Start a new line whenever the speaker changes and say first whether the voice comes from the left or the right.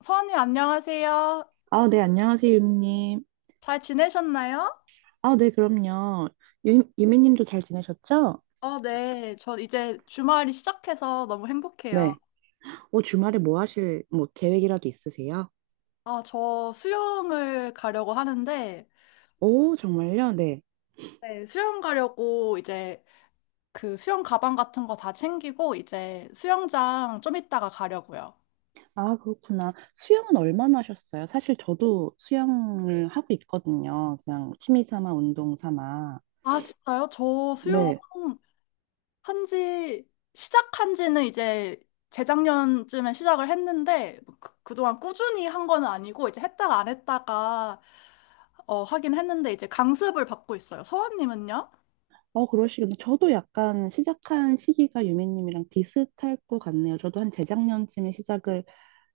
left: 서원님 안녕하세요.
right: 아, 네, 안녕하세요, 유미님.
left: 잘 지내셨나요?
right: 아, 네, 그럼요. 유미님도 잘 지내셨죠?
left: 어, 네. 저 이제 주말이 시작해서 너무 행복해요.
right: 네. 오, 주말에 계획이라도 있으세요?
left: 아, 저 수영을 가려고 하는데,
right: 오, 정말요? 네.
left: 네, 수영 가려고 이제 그 수영 가방 같은 거 다 챙기고, 이제 수영장 좀 이따가 가려고요.
right: 아, 그렇구나. 수영은 얼마나 하셨어요? 사실 저도 수영을 하고 있거든요. 그냥 취미 삼아, 운동 삼아.
left: 아, 진짜요? 저 수영,
right: 네.
left: 한지 시작한 지는 이제 재작년쯤에 시작을 했는데 뭐 그, 그동안 꾸준히 한 거는 아니고 이제 했다가 안 했다가 하긴 했는데 이제 강습을 받고 있어요. 서원님은요?
right: 어, 그러시군요. 저도 약간 시작한 시기가 유미님이랑 비슷할 것 같네요. 저도 한 재작년쯤에 시작을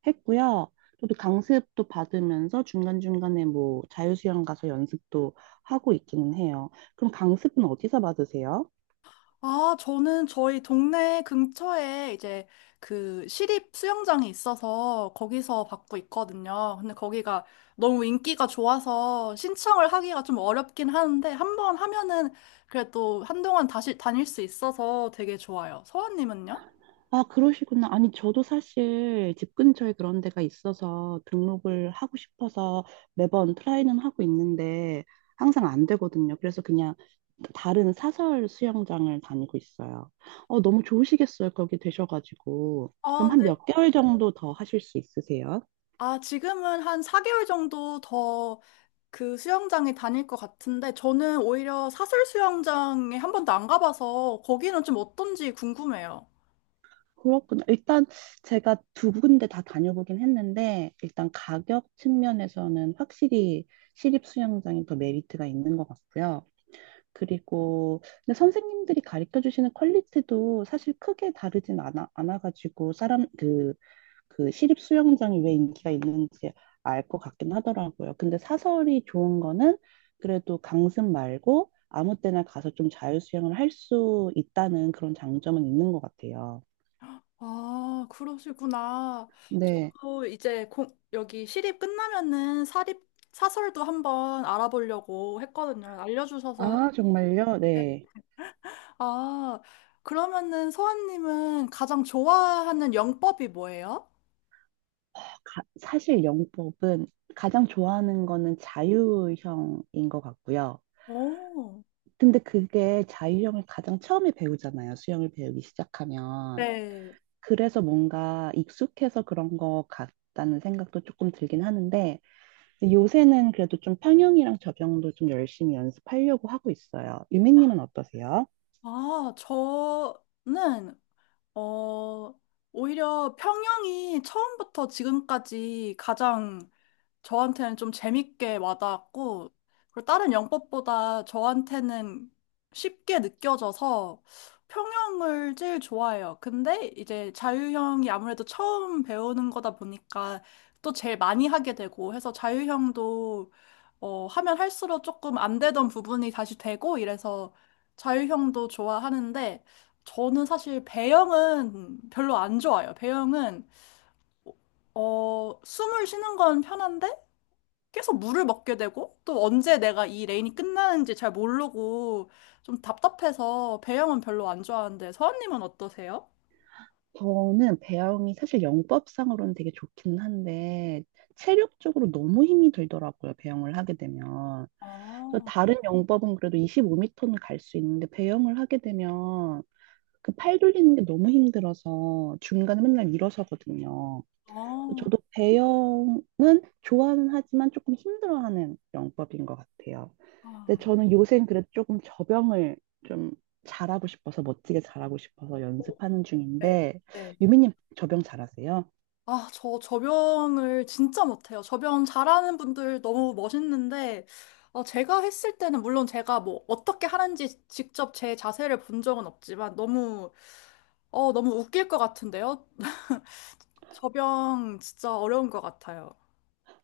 right: 했고요. 저도 강습도 받으면서 중간중간에 뭐 자유수영 가서 연습도 하고 있기는 해요. 그럼 강습은 어디서 받으세요?
left: 아, 저는 저희 동네 근처에 이제 그 시립 수영장이 있어서 거기서 받고 있거든요. 근데 거기가 너무 인기가 좋아서 신청을 하기가 좀 어렵긴 하는데 한번 하면은 그래도 한동안 다시 다닐 수 있어서 되게 좋아요. 서원님은요?
right: 아, 그러시구나. 아니, 저도 사실 집 근처에 그런 데가 있어서 등록을 하고 싶어서 매번 트라이는 하고 있는데 항상 안 되거든요. 그래서 그냥 다른 사설 수영장을 다니고 있어요. 어, 너무 좋으시겠어요. 거기 되셔가지고.
left: 아,
right: 그럼 한
left: 네.
right: 몇 개월 정도 더 하실 수 있으세요?
left: 아, 지금은 한 4개월 정도 더 그 수영장에 다닐 것 같은데, 저는 오히려 사설 수영장에 한 번도 안 가봐서 거기는 좀 어떤지 궁금해요.
right: 그렇군요. 일단 제가 두 군데 다 다녀보긴 했는데, 일단 가격 측면에서는 확실히 시립 수영장이 더 메리트가 있는 것 같고요. 그리고 근데 선생님들이 가르쳐 주시는 퀄리티도 사실 크게 다르진 않아가지고 사람 그 시립 수영장이 왜 인기가 있는지 알 것 같긴 하더라고요. 근데 사설이 좋은 거는 그래도 강습 말고 아무 때나 가서 좀 자유 수영을 할 수 있다는 그런 장점은 있는 것 같아요.
left: 아, 그러시구나. 또 이제 여기 시립 끝나면은 사립 사설도 한번 알아보려고 했거든요. 알려주셔서.
right: 아, 정말요? 네.
left: 아, 그러면은 서아님은 가장 좋아하는 영법이 뭐예요?
right: 사실 영법은 가장 좋아하는 거는 자유형인 것 같고요.
left: 오,
right: 근데 그게 자유형을 가장 처음에 배우잖아요. 수영을 배우기 시작하면.
left: 네.
right: 그래서 뭔가 익숙해서 그런 것 같다는 생각도 조금 들긴 하는데, 요새는 그래도 좀 평형이랑 접영도 좀 열심히 연습하려고 하고 있어요. 유미님은 어떠세요?
left: 아, 저는, 어, 오히려 평영이 처음부터 지금까지 가장 저한테는 좀 재밌게 와닿았고, 그리고 다른 영법보다 저한테는 쉽게 느껴져서 평형을 제일 좋아해요. 근데 이제 자유형이 아무래도 처음 배우는 거다 보니까 또 제일 많이 하게 되고 해서 자유형도 하면 할수록 조금 안 되던 부분이 다시 되고 이래서 자유형도 좋아하는데 저는 사실 배영은 별로 안 좋아요. 배영은 숨을 쉬는 건 편한데 계속 물을 먹게 되고 또 언제 내가 이 레인이 끝나는지 잘 모르고 좀 답답해서 배영은 별로 안 좋아하는데 서원님은 어떠세요?
right: 저는 배영이 사실 영법상으로는 되게 좋기는 한데 체력적으로 너무 힘이 들더라고요. 배영을 하게 되면. 그래서
left: 아,
right: 다른 영법은 그래도 25m는 갈 수 있는데 배영을 하게 되면 그 팔 돌리는 게 너무 힘들어서 중간에 맨날 일어서거든요. 그래서
left: 아,
right: 저도 배영은 좋아는 하지만 조금 힘들어하는 영법인 것 같아요. 근데
left: 아.
right: 저는 요새는 그래도 조금 저병을 좀 잘하고 싶어서 멋지게 잘하고 싶어서 연습하는
left: 네,
right: 중인데
left: 네.
right: 유미님 저병 잘하세요?
left: 아, 저 접영을 진짜 못해요. 접영 잘하는 분들 너무 멋있는데, 어, 제가 했을 때는 물론 제가 뭐 어떻게 하는지 직접 제 자세를 본 적은 없지만 너무, 어, 너무 웃길 것 같은데요? 접영 진짜 어려운 것 같아요.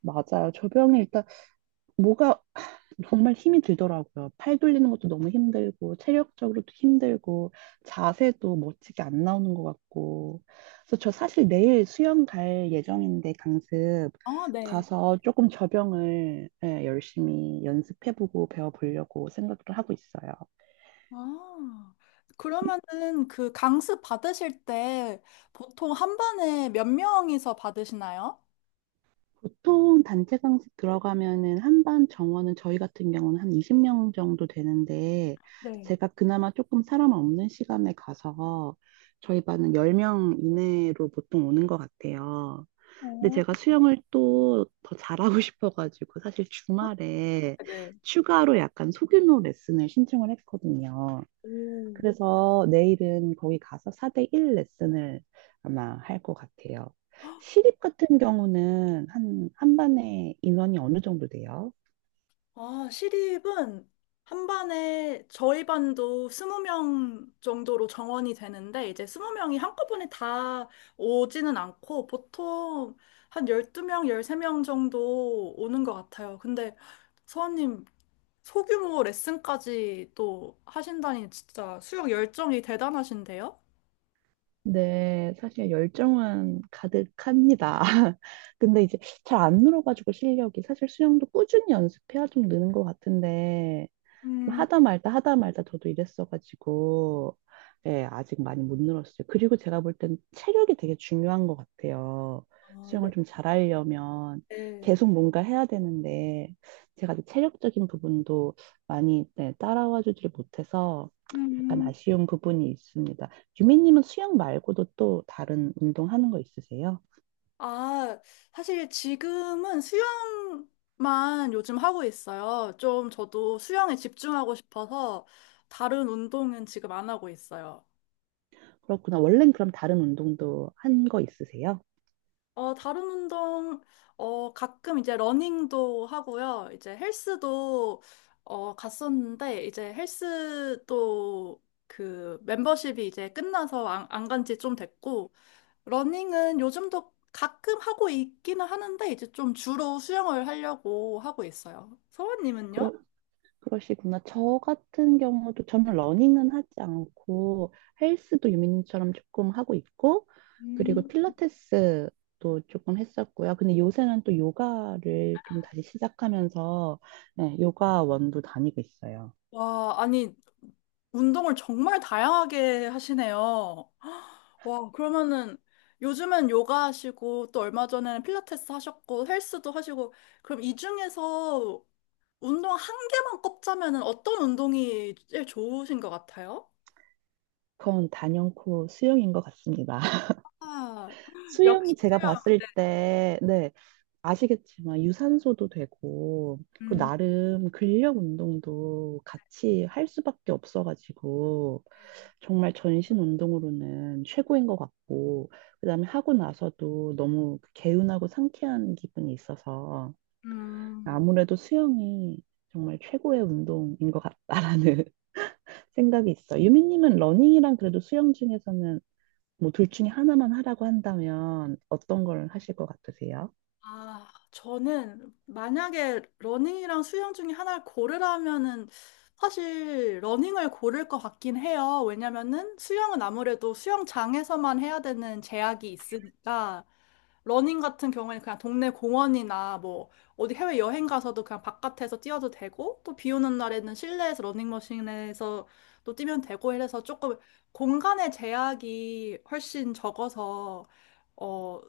right: 맞아요. 저병이 일단 뭐가 정말 힘이 들더라고요. 팔 돌리는 것도 너무 힘들고 체력적으로도 힘들고 자세도 멋지게 안 나오는 것 같고 그래서 저 사실 내일 수영 갈 예정인데 강습
left: 아, 네.
right: 가서 조금 저병을 예, 열심히 연습해보고 배워보려고 생각을 하고 있어요.
left: 아, 그러면은 그 강습 받으실 때 보통 한 반에 몇 명이서 받으시나요?
right: 보통 단체 강습 들어가면은 한 반 정원은 저희 같은 경우는 한 20명 정도 되는데
left: 네.
right: 제가 그나마 조금 사람 없는 시간에 가서 저희 반은 10명 이내로 보통 오는 것 같아요. 근데
left: 오.
right: 제가 수영을 또 더 잘하고 싶어가지고 사실 주말에
left: 네.
right: 추가로 약간 소규모 레슨을 신청을 했거든요.
left: 오.
right: 그래서 내일은 거기 가서 4대1 레슨을 아마 할 것 같아요. 시립 같은 경우는 한 반에 인원이 어느 정도 돼요?
left: 아, 시립은 한 반에 저희 반도 20명 정도로 정원이 되는데 이제 스무 명이 한꺼번에 다 오지는 않고 보통 한 12명 13명 정도 오는 것 같아요. 근데 서원님 소규모 레슨까지 또 하신다니 진짜 수영 열정이 대단하신데요?
right: 네, 사실 열정은 가득합니다. 근데 이제 잘 안 늘어가지고 실력이 사실 수영도 꾸준히 연습해야 좀 느는 것 같은데 좀
left: 음,
right: 하다 말다 하다 말다 저도 이랬어가지고 예, 아직 많이 못 늘었어요. 그리고 제가 볼 땐 체력이 되게 중요한 것 같아요.
left: 아, 네.
right: 수영을 좀 잘하려면
left: 네.
right: 계속 뭔가 해야 되는데 제가 이제 체력적인 부분도 많이 네, 따라와 주지를 못해서 약간
left: 음,
right: 아쉬운 부분이 있습니다. 유미님은 수영 말고도 또 다른 운동 하는 거 있으세요?
left: 아, 사실 지금은 수영만 요즘 하고 있어요. 좀 저도 수영에 집중하고 싶어서 다른 운동은 지금 안 하고 있어요.
right: 그렇구나. 원래는 그럼 다른 운동도 한 거 있으세요?
left: 어, 다른 운동, 가끔 이제 러닝도 하고요. 이제 헬스도, 어, 갔었는데, 이제 헬스도 그 멤버십이 이제 끝나서 안, 안간 지 좀 됐고, 러닝은 요즘도 가끔 하고 있기는 하는데, 이제 좀 주로 수영을 하려고 하고 있어요. 서원님은요?
right: 그러, 그러시구나. 저 같은 경우도 저는 러닝은 하지 않고 헬스도 유민님처럼 조금 하고 있고 그리고
left: 음.
right: 필라테스도 조금 했었고요. 근데 요새는 또 요가를 좀 다시 시작하면서 네, 요가원도 다니고 있어요.
left: 와, 아니, 운동을 정말 다양하게 하시네요. 와, 그러면은 요즘은 요가 하시고 또 얼마 전에는 필라테스 하셨고 헬스도 하시고 그럼 이 중에서 운동 한 개만 꼽자면은 어떤 운동이 제일 좋으신 것 같아요?
right: 그건 단연코 수영인 것 같습니다.
left: 아, 역시
right: 수영이 제가
left: 수영.
right: 봤을
left: 네.
right: 때, 네, 아시겠지만 유산소도 되고 그리고
left: 음,
right: 나름 근력 운동도 같이 할 수밖에 없어가지고 정말 전신 운동으로는 최고인 것 같고 그다음에 하고 나서도 너무 개운하고 상쾌한 기분이 있어서
left: 음.
right: 아무래도 수영이 정말 최고의 운동인 것 같다라는 생각이 있어. 유미님은 러닝이랑 그래도 수영 중에서는 뭐 둘 중에 하나만 하라고 한다면 어떤 걸 하실 것 같으세요?
left: 아, 저는 만약에 러닝이랑 수영 중에 하나를 고르라면은 사실 러닝을 고를 것 같긴 해요. 왜냐면은 수영은 아무래도 수영장에서만 해야 되는 제약이 있으니까 러닝 같은 경우에는 그냥 동네 공원이나 뭐 어디 해외 여행 가서도 그냥 바깥에서 뛰어도 되고 또 비 오는 날에는 실내에서 러닝머신에서 또 뛰면 되고 이래서 조금 공간의 제약이 훨씬 적어서 어,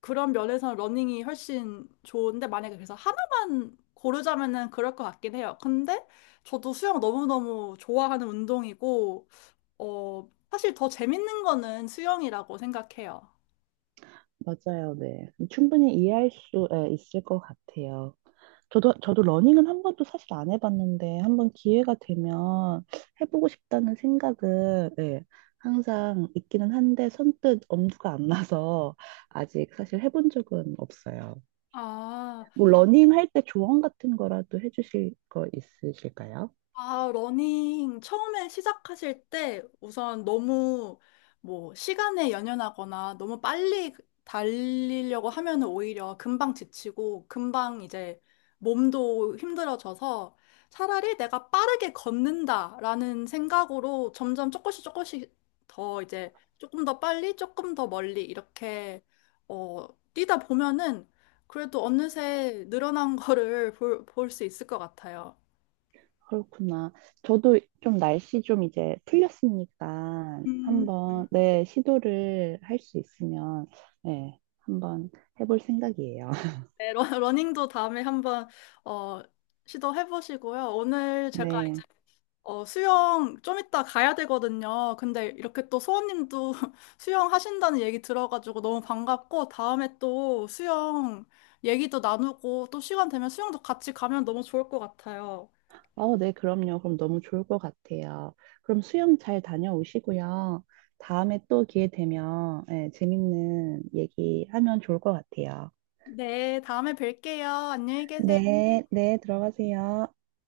left: 그런 면에서는 러닝이 훨씬 좋은데 만약에 그래서 하나만 고르자면은 그럴 것 같긴 해요. 근데 저도 수영 너무너무 좋아하는 운동이고, 어, 사실 더 재밌는 거는 수영이라고 생각해요.
right: 맞아요, 네. 충분히 이해할 수 예, 있을 것 같아요. 저도 러닝은 한 번도 사실 안 해봤는데, 한 번 기회가 되면 해보고 싶다는 생각은, 예, 항상 있기는 한데, 선뜻 엄두가 안 나서 아직 사실 해본 적은 없어요.
left: 아.
right: 뭐, 러닝 할 때 조언 같은 거라도 해주실 거 있으실까요?
left: 아, 러닝 처음에 시작하실 때 우선 너무 뭐 시간에 연연하거나 너무 빨리 달리려고 하면은 오히려 금방 지치고 금방 이제 몸도 힘들어져서 차라리 내가 빠르게 걷는다라는 생각으로 점점 조금씩 조금씩 더 이제 조금 더 빨리 조금 더 멀리 이렇게 어, 뛰다 보면은 그래도 어느새 늘어난 거를 볼 수 있을 것 같아요.
right: 그렇구나. 저도 좀 날씨 좀 이제 풀렸으니까
left: 음.
right: 한번 네, 시도를 할 수 있으면 네, 한번 해볼 생각이에요.
left: 네, 러닝도 다음에 한번 어, 시도해 보시고요. 오늘 제가 이제
right: 네.
left: 수영 좀 이따 가야 되거든요. 근데 이렇게 또 소원님도 수영 하신다는 얘기 들어가지고 너무 반갑고 다음에 또 수영 얘기도 나누고 또 시간 되면 수영도 같이 가면 너무 좋을 것 같아요.
right: 어, 네, 그럼요. 그럼 너무 좋을 것 같아요. 그럼 수영 잘 다녀오시고요. 다음에 또 기회 되면 네, 재밌는 얘기하면 좋을 것 같아요.
left: 네, 다음에 뵐게요. 안녕히 계세요.
right: 네, 네, 들어가세요.